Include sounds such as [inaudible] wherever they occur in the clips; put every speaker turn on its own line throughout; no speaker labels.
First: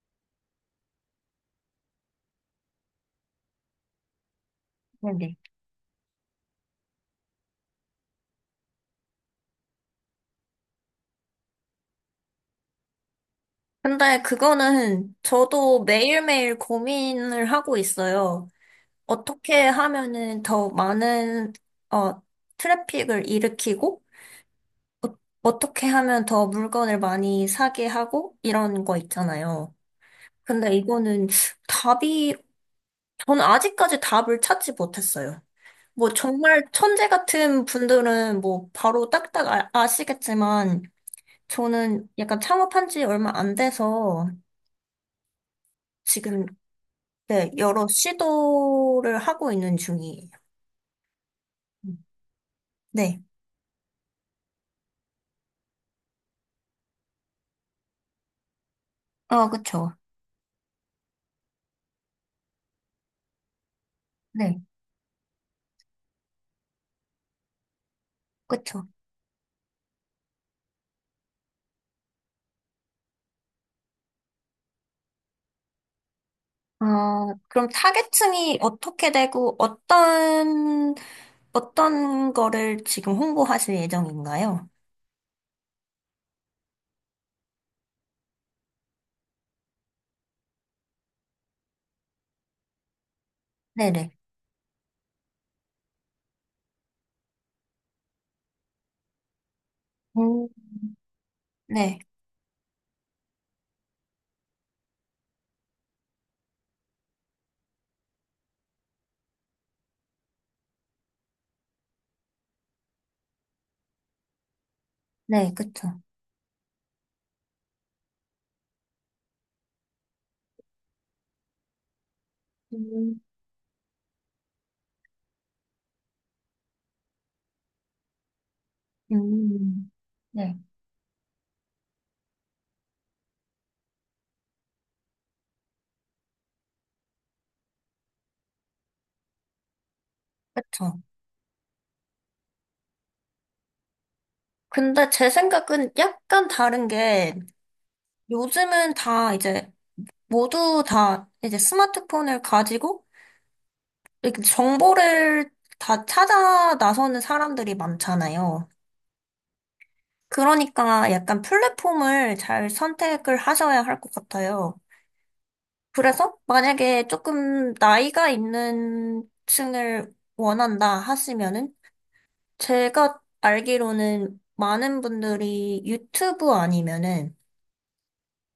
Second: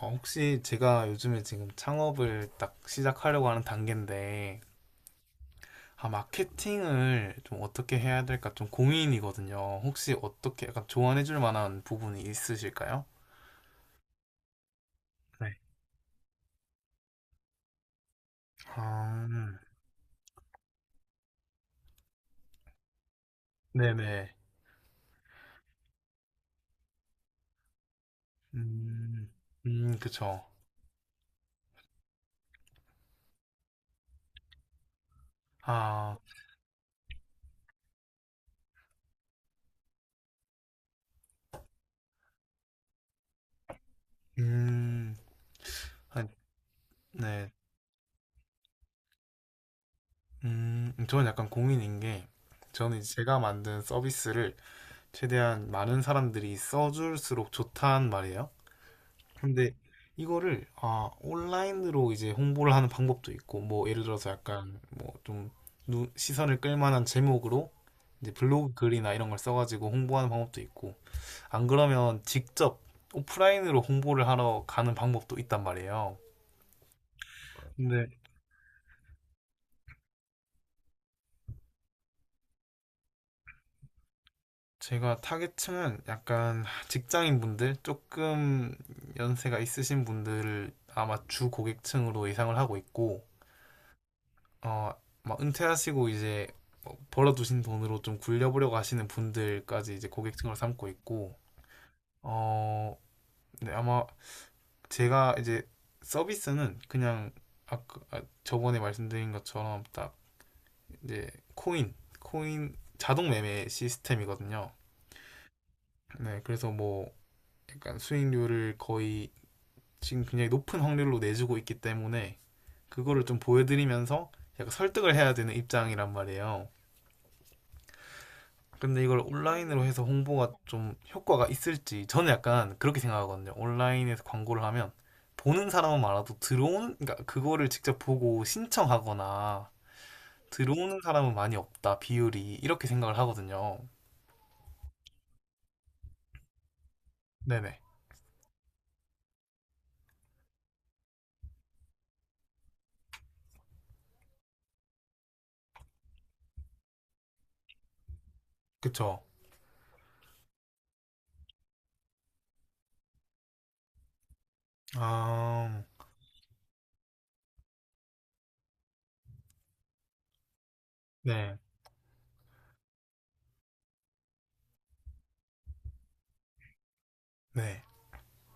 혹시 제가 요즘에 지금 창업을 딱 시작하려고 하는 단계인데,
네네.
마케팅을 좀 어떻게 해야 될까 좀 고민이거든요. 혹시 어떻게 약간 조언해 줄 만한 부분이 있으실까요?
근데 그거는
네.
저도 매일매일 고민을 하고 있어요.
아,
어떻게 하면은 더 많은, 어, 트래픽을 일으키고,
네네.
어, 어떻게 하면 더 물건을 많이 사게 하고, 이런 거
음,
있잖아요.
그쵸.
근데 이거는 답이, 저는 아직까지 답을 찾지 못했어요. 뭐
아,
정말 천재 같은 분들은 뭐 바로 딱딱 아시겠지만, 저는 약간 창업한 지 얼마 안 돼서,
음, 아,
지금
네.
네, 여러 시도를 하고 있는 중이에요.
저는 약간
음.
고민인 게, 저는 이제
네.
제가 만든 서비스를 최대한 많은 사람들이 써줄수록 좋단 말이에요.
어,
근데
그쵸.
이거를 온라인으로 이제 홍보를 하는 방법도 있고 뭐 예를 들어서
네,
약간 뭐좀 시선을 끌만한 제목으로 이제 블로그
그쵸.
글이나 이런 걸 써가지고 홍보하는 방법도 있고 안 그러면 직접 오프라인으로 홍보를 하러 가는 방법도 있단 말이에요.
어, 그럼
근데
타겟층이 어떻게 되고 어떤, 어떤 거를 지금 홍보하실 예정인가요?
제가 타겟층은 약간 직장인 분들 조금 연세가 있으신 분들을 아마 주 고객층으로 예상을 하고 있고
네네.
어, 막 은퇴하시고 이제 뭐 벌어두신 돈으로 좀 굴려보려고 하시는 분들까지 이제
음,
고객층을 삼고 있고,
네,
어, 네, 아마 제가 이제 서비스는 그냥 아까 저번에 말씀드린 것처럼 딱 이제 코인, 코인 자동 매매 시스템이거든요.
네, 그쵸.
네, 그래서 뭐 약간 수익률을 거의 지금 굉장히 높은 확률로 내주고 있기 때문에
음,
그거를 좀 보여드리면서 약간 설득을 해야 되는 입장이란 말이에요. 근데 이걸 온라인으로
음.
해서 홍보가
네,
좀 효과가 있을지 저는 약간 그렇게 생각하거든요. 온라인에서 광고를 하면 보는 사람은 많아도 들어오는 그러니까 그거를 직접 보고 신청하거나 들어오는
그쵸.
사람은 많이 없다 비율이 이렇게 생각을 하거든요.
근데 제 생각은 약간 다른 게
네네
요즘은 다 이제 모두 다 이제 스마트폰을 가지고 이렇게 정보를 다 찾아 나서는 사람들이 많잖아요.
그쵸.
그러니까 약간 플랫폼을 잘 선택을 하셔야 할 것 같아요.
아
그래서 만약에 조금 나이가 있는 층을 원한다
네.
하시면은 제가 알기로는 많은 분들이 유튜브 아니면은
네.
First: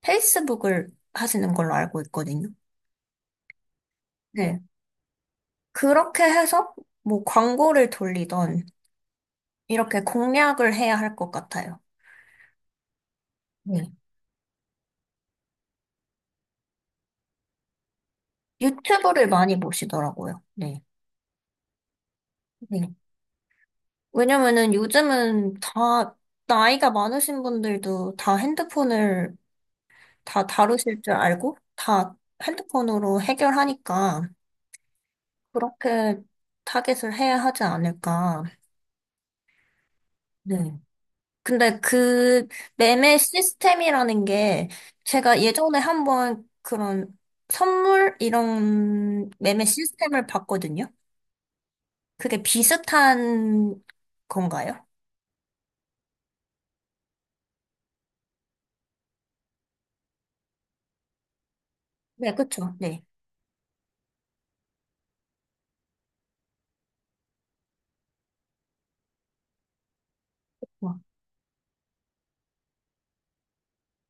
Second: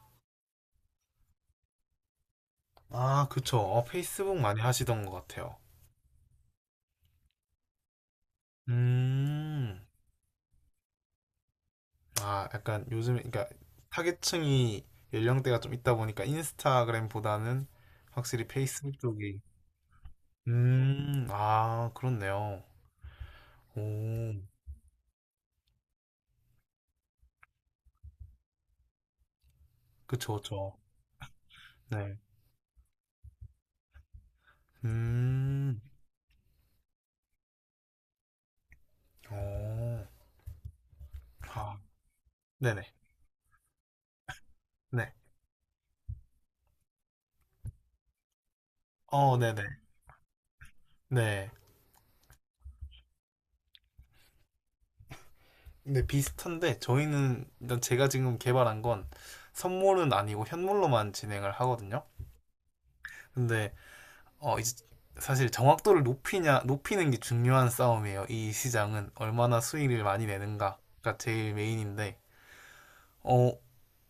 페이스북을 하시는 걸로 알고 있거든요.
아 그쵸. 페이스북 많이
네.
하시던 것 같아요.
그렇게 해서 뭐 광고를 돌리던
음.
이렇게 공략을 해야 할 것 같아요.
약간 요즘에, 그러니까
네,
타겟층이 연령대가 좀 있다 보니까 인스타그램보다는 확실히 페이스북
유튜브를
쪽이.
많이 보시더라고요. 네.
아, 그렇네요.
네.
오,
왜냐면은 요즘은 다, 나이가 많으신 분들도 다 핸드폰을
그쵸,
다
그쵸.
다루실 줄 알고 다
네.
핸드폰으로 해결하니까
음,
그렇게 타겟을 해야 하지 않을까.
오,
네.
아,
근데 그
네네.
매매 시스템이라는 게
네.
제가 예전에 한번 그런 선물 이런
어, 네네.
매매 시스템을 봤거든요.
네.
그게 비슷한 건가요?
네, 비슷한데, 저희는, 일단 제가 지금 개발한 건 선물은 아니고 현물로만 진행을 하거든요.
네, 그쵸. 네.
근데 이제 사실 정확도를 높이는 게 중요한 싸움이에요. 이 시장은 얼마나 수익을 많이
와.
내는가가 제일 메인인데, 어,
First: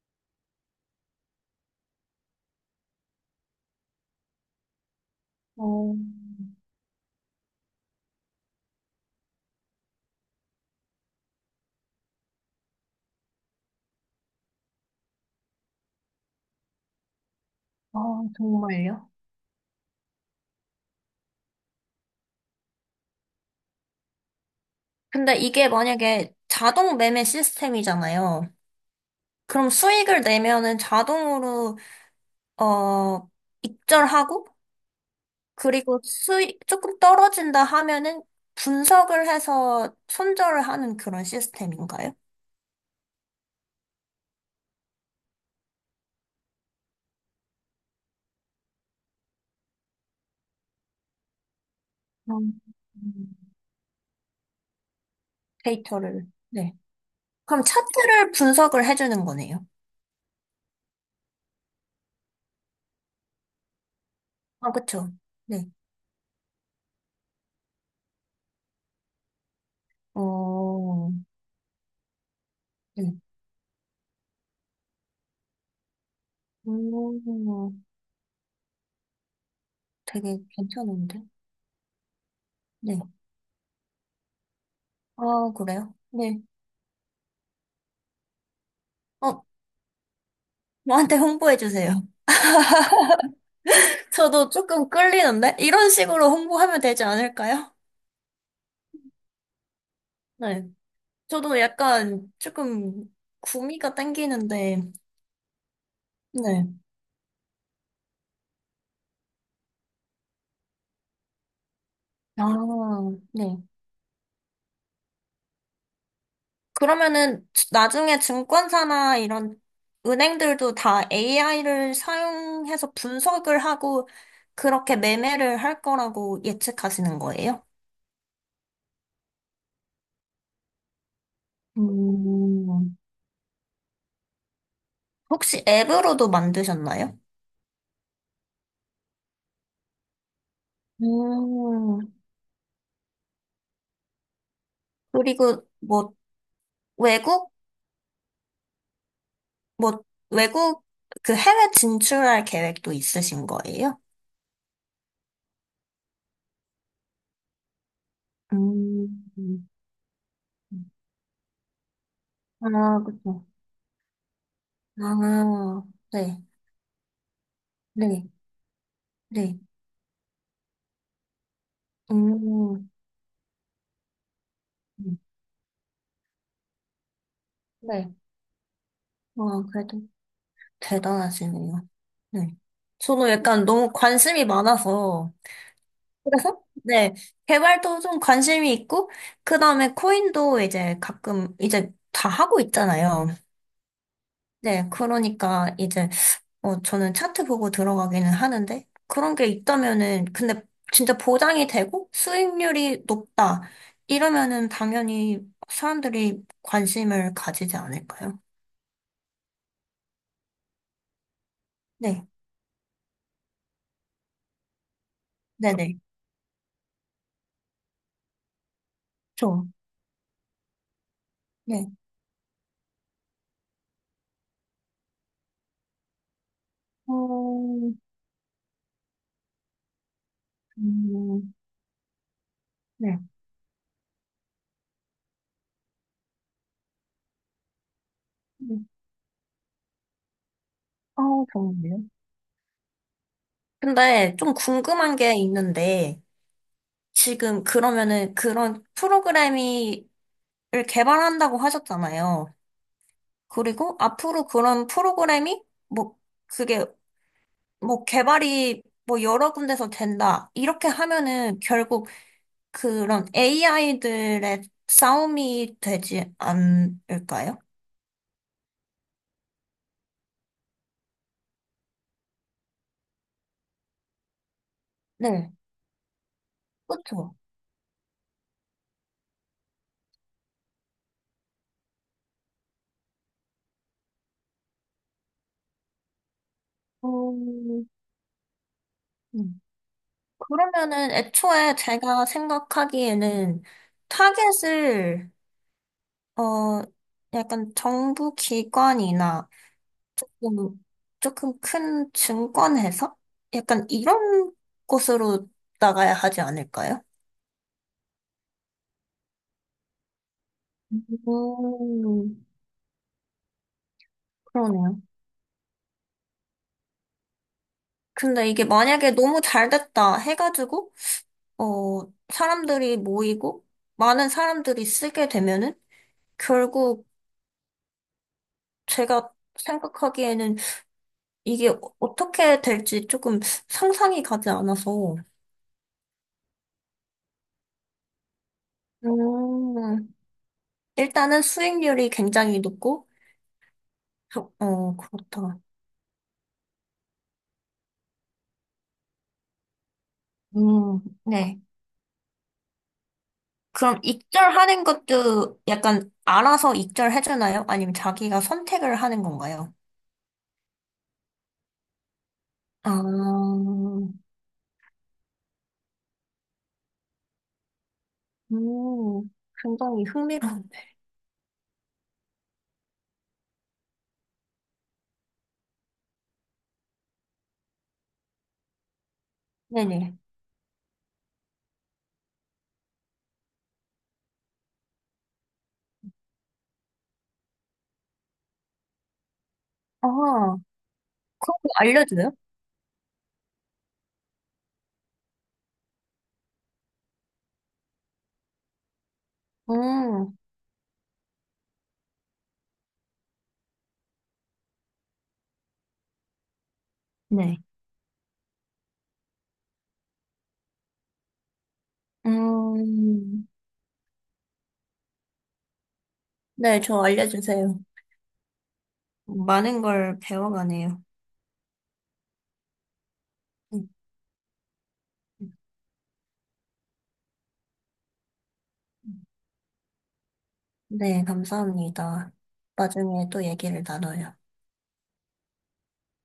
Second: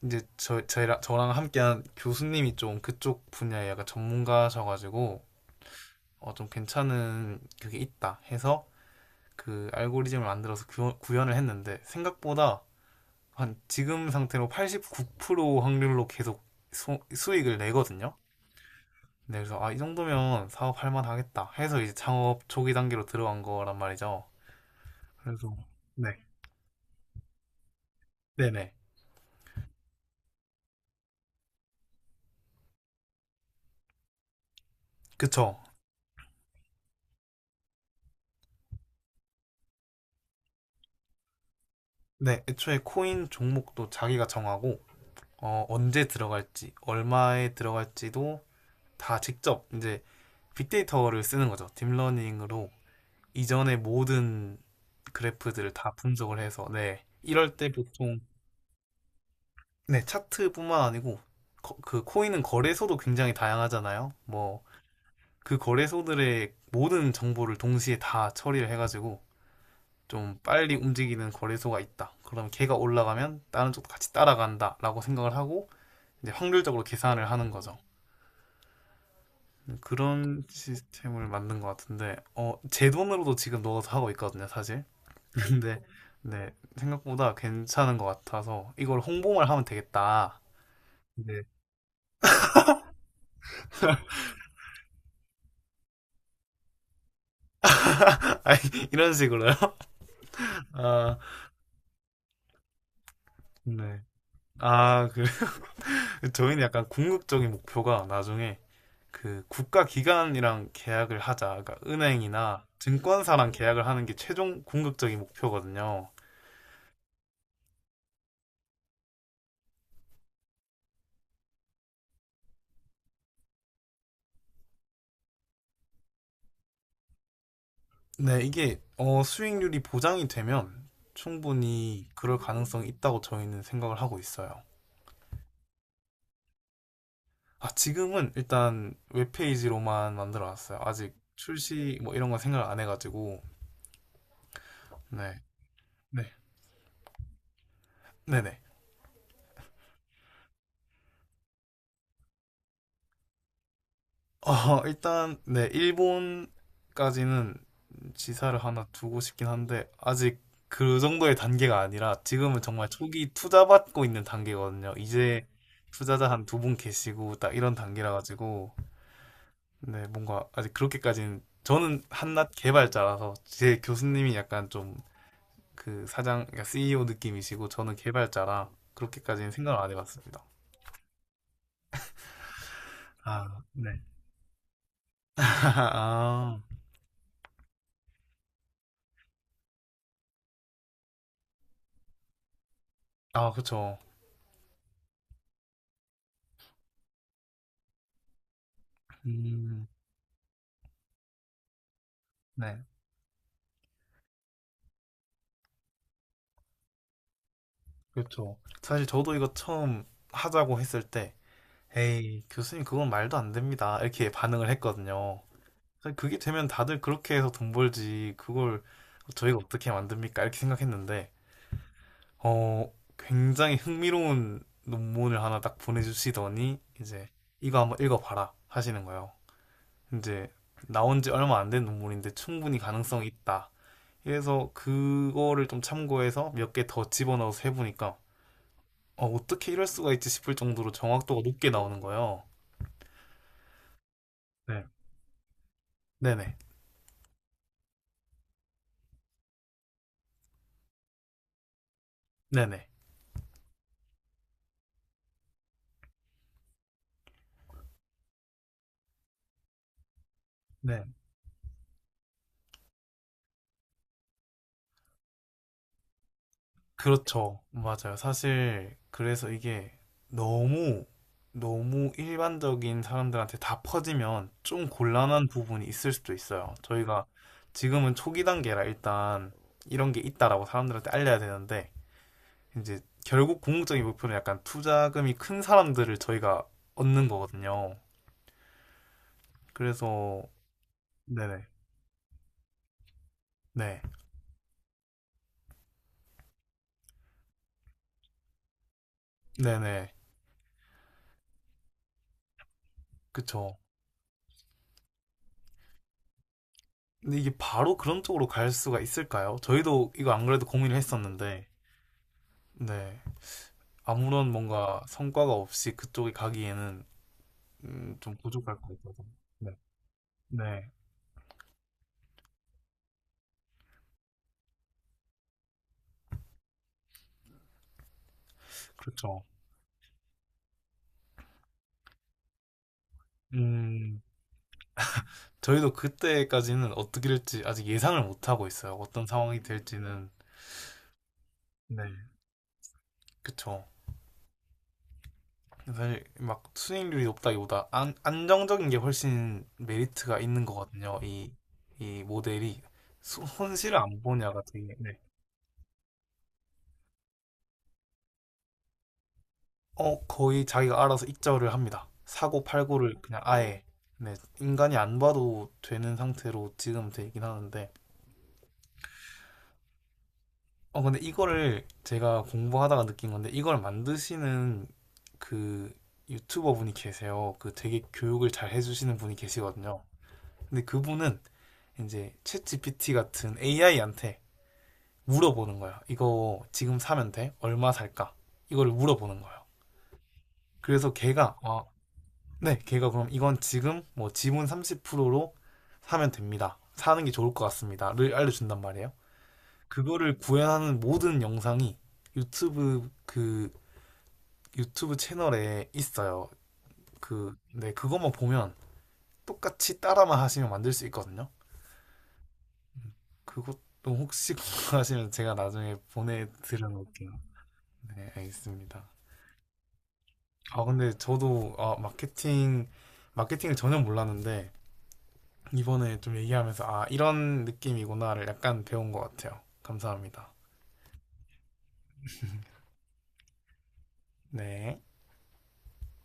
이제 저랑 함께한 교수님이 좀 그쪽 분야에 약간 전문가셔가지고,
어,
좀 괜찮은 그게 있다 해서 그 알고리즘을 만들어서 구현을 했는데, 생각보다 한 지금 상태로 89% 확률로 계속 수익을
아,
내거든요.
정말요?
네, 그래서 이 정도면 사업할 만하겠다 해서 이제 창업 초기 단계로 들어간 거란 말이죠.
근데
그래서
이게
네,
만약에 자동 매매 시스템이잖아요.
네네,
그럼 수익을 내면은 자동으로, 어, 입절하고,
그쵸.
그리고 수익 조금 떨어진다 하면은 분석을 해서 손절을 하는 그런 시스템인가요?
네, 애초에 코인 종목도 자기가 정하고 언제 들어갈지, 얼마에 들어갈지도 다 직접 이제 빅데이터를 쓰는 거죠.
음,
딥러닝으로 이전의 모든 그래프들을 다
데이터를.
분석을 해서
네.
네, 이럴
그럼
때 보통
차트를 분석을 해주는 거네요.
네, 차트뿐만 아니고 그 코인은 거래소도 굉장히 다양하잖아요. 뭐
아, 그쵸.
그
네.
거래소들의 모든 정보를 동시에 다 처리를 해가지고 좀 빨리
어,
움직이는 거래소가 있다. 그럼 걔가
네.
올라가면 다른 쪽도 같이 따라간다라고 생각을 하고 이제
음,
확률적으로 계산을 하는 거죠.
되게
그런
괜찮은데?
시스템을 만든 것 같은데 제
네.
돈으로도 지금 넣어서 하고 있거든요, 사실.
어,
[laughs] 근데
그래요? 네.
네, 생각보다 괜찮은 것 같아서 이걸
어,
홍보만 하면 되겠다.
저한테
네.
홍보해 주세요. [laughs] 저도 조금 끌리는데? 이런 식으로 홍보하면 되지 않을까요?
[laughs] 아니, 이런 식으로요. [laughs]
네.
아,
저도 약간 조금 구미가
네.
땡기는데,
아, 그 [laughs] 저희는
네.
약간 궁극적인 목표가 나중에 그 국가 기관이랑 계약을 하자. 그러니까 은행이나
아,
증권사랑
네.
계약을 하는 게 최종 궁극적인 목표거든요.
그러면은 나중에 증권사나 이런 은행들도 다 AI를 사용해서 분석을 하고 그렇게 매매를 할 거라고 예측하시는 거예요?
네, 이게 수익률이 보장이 되면 충분히 그럴 가능성이
음,
있다고 저희는 생각을 하고 있어요.
혹시 앱으로도 만드셨나요?
아, 지금은 일단 웹페이지로만 만들어 놨어요. 아직 출시
음,
뭐 이런 건 생각 안 해가지고. 네,
그리고 뭐
네,
외국
네네.
뭐 외국 그 해외 진출할 계획도 있으신 거예요?
일단, 네, 일본까지는 지사를 하나
음,
두고 싶긴
음.
한데 아직 그 정도의 단계가 아니라 지금은 정말
아,
초기
그렇죠.
투자 받고 있는 단계거든요. 이제
아,
투자자
네,
한 두 분 계시고 딱 이런 단계라
네,
가지고
네.
네 뭔가 아직 그렇게까지는 저는 한낱
음,
개발자라서 제 교수님이 약간 좀
음.
그 사장 그러니까 CEO 느낌이시고 저는
네.
개발자라 그렇게까지는
와,
생각을 안
그래도
해봤습니다.
대단하시네요. 네. 저는
아,
약간 너무
네.
관심이 많아서,
[laughs]
그래서?
아,
네. 개발도 좀 관심이 있고, 그 다음에 코인도 이제 가끔, 이제 다 하고 있잖아요.
아, 그쵸.
네, 그러니까 이제 저는 차트 보고 들어가기는 하는데 그런 게
음,
있다면은 근데 진짜 보장이 되고
네,
수익률이 높다 이러면은 당연히 사람들이 관심을 가지지 않을까요?
그쵸. 사실 저도 이거 처음 하자고 했을 때
네,
에이, 교수님 그건 말도 안 됩니다. 이렇게 반응을 했거든요.
네네,
그러니까 그게 되면 다들 그렇게 해서 돈 벌지. 그걸 저희가
저,
어떻게 만듭니까? 이렇게 생각했는데,
네,
어, 굉장히 흥미로운 논문을 하나 딱 보내주시더니, 이제 이거
어,
한번 읽어봐라 하시는 거예요. 이제 나온 지
음,
얼마 안 된 논문인데 충분히
네,
가능성이 있다. 그래서 그거를 좀 참고해서 몇 개 더 집어넣어서 해보니까, 어떻게 이럴 수가 있지 싶을 정도로
아,
정확도가 높게 나오는
좋은데요?
거예요.
근데 좀
네.
궁금한 게 있는데
네네.
지금 그러면은 그런 프로그램이 를 개발한다고 하셨잖아요.
네네.
그리고 앞으로 그런 프로그램이 뭐 그게 뭐 개발이 뭐 여러 군데서 된다. 이렇게
네.
하면은 결국 그런 AI들의 싸움이 되지 않을까요?
그렇죠. 맞아요. 사실 그래서 이게 너무 너무 일반적인 사람들한테 다 퍼지면 좀 곤란한
네,
부분이 있을 수도 있어요. 저희가
그렇죠.
지금은 초기 단계라 일단 이런 게 있다라고 사람들한테 알려야 되는데 이제 결국 궁극적인 목표는 약간 투자금이 큰 사람들을 저희가 얻는
음,
거거든요.
음.
그래서
그러면은
네네.
애초에 제가 생각하기에는
네.
타겟을 어 약간 정부 기관이나
네네.
뭐, 조금 큰 증권회사?
그쵸.
약간 이런 곳으로 나가야 하지 않을까요?
근데 이게 바로 그런 쪽으로 갈 수가 있을까요? 저희도 이거 안 그래도 고민을 했었는데
음,
네. 아무런
그러네요.
뭔가 성과가 없이 그쪽에 가기에는 좀
근데 이게
부족할 것
만약에
같아서.
너무 잘
네.
됐다
네.
해가지고, 어, 사람들이 모이고, 많은 사람들이 쓰게 되면은, 결국 제가
그렇죠.
생각하기에는 이게 어떻게 될지 조금
음,
상상이 가지 않아서,
저희도 그때까지는 어떻게 될지 아직 예상을 못 하고 있어요. 어떤 상황이
음,
될지는.
일단은 수익률이
네.
굉장히 높고,
그쵸.
저- 어, 그렇다.
사실 막 수익률이 높다기보다 안, 안정적인 게 훨씬 메리트가 있는
음,
거거든요. 이,
네.
이 모델이. 손실을
그럼
안 보냐가
익절하는
되게, 네.
것도 약간 알아서 익절해주나요? 아니면 자기가 선택을 하는 건가요?
거의 자기가 알아서 익절을 합니다. 사고
아,
팔고를 그냥 아예 네, 인간이 안 봐도 되는 상태로 지금 되긴 하는데
음, 굉장히 흥미로운데.
근데 이거를 제가 공부하다가 느낀 건데 이걸 만드시는 그 유튜버 분이 계세요. 그 되게 교육을 잘 해주시는 분이
[laughs]
계시거든요.
네네.
근데 그분은 이제 챗 GPT 같은 AI한테 물어보는 거야. 이거 지금 사면 돼? 얼마 살까? 이거를 물어보는 거예요.
아,
그래서
그런 거 알려줘요?
네, 걔가 그럼 이건 지금 뭐 지분 30%로 사면 됩니다. 사는 게 좋을 것 같습니다.를 알려준단 말이에요.
음,
그거를 구현하는 모든 영상이 유튜브 그 유튜브 채널에 있어요. 그,
네.
네, 그것만 보면 똑같이 따라만 하시면 만들 수 있거든요.
음,
그것도 혹시 [laughs] 궁금하시면 제가 나중에
네,
보내드려
저
놓을게요.
알려주세요.
네, 알겠습니다.
많은 걸 배워가네요.
근데 저도 마케팅을
음,
전혀 몰랐는데 이번에 좀 얘기하면서 아 이런 느낌이구나를 약간 배운 것 같아요. 감사합니다.
네, 감사합니다. 나중에 또 얘기를 나눠요.
네.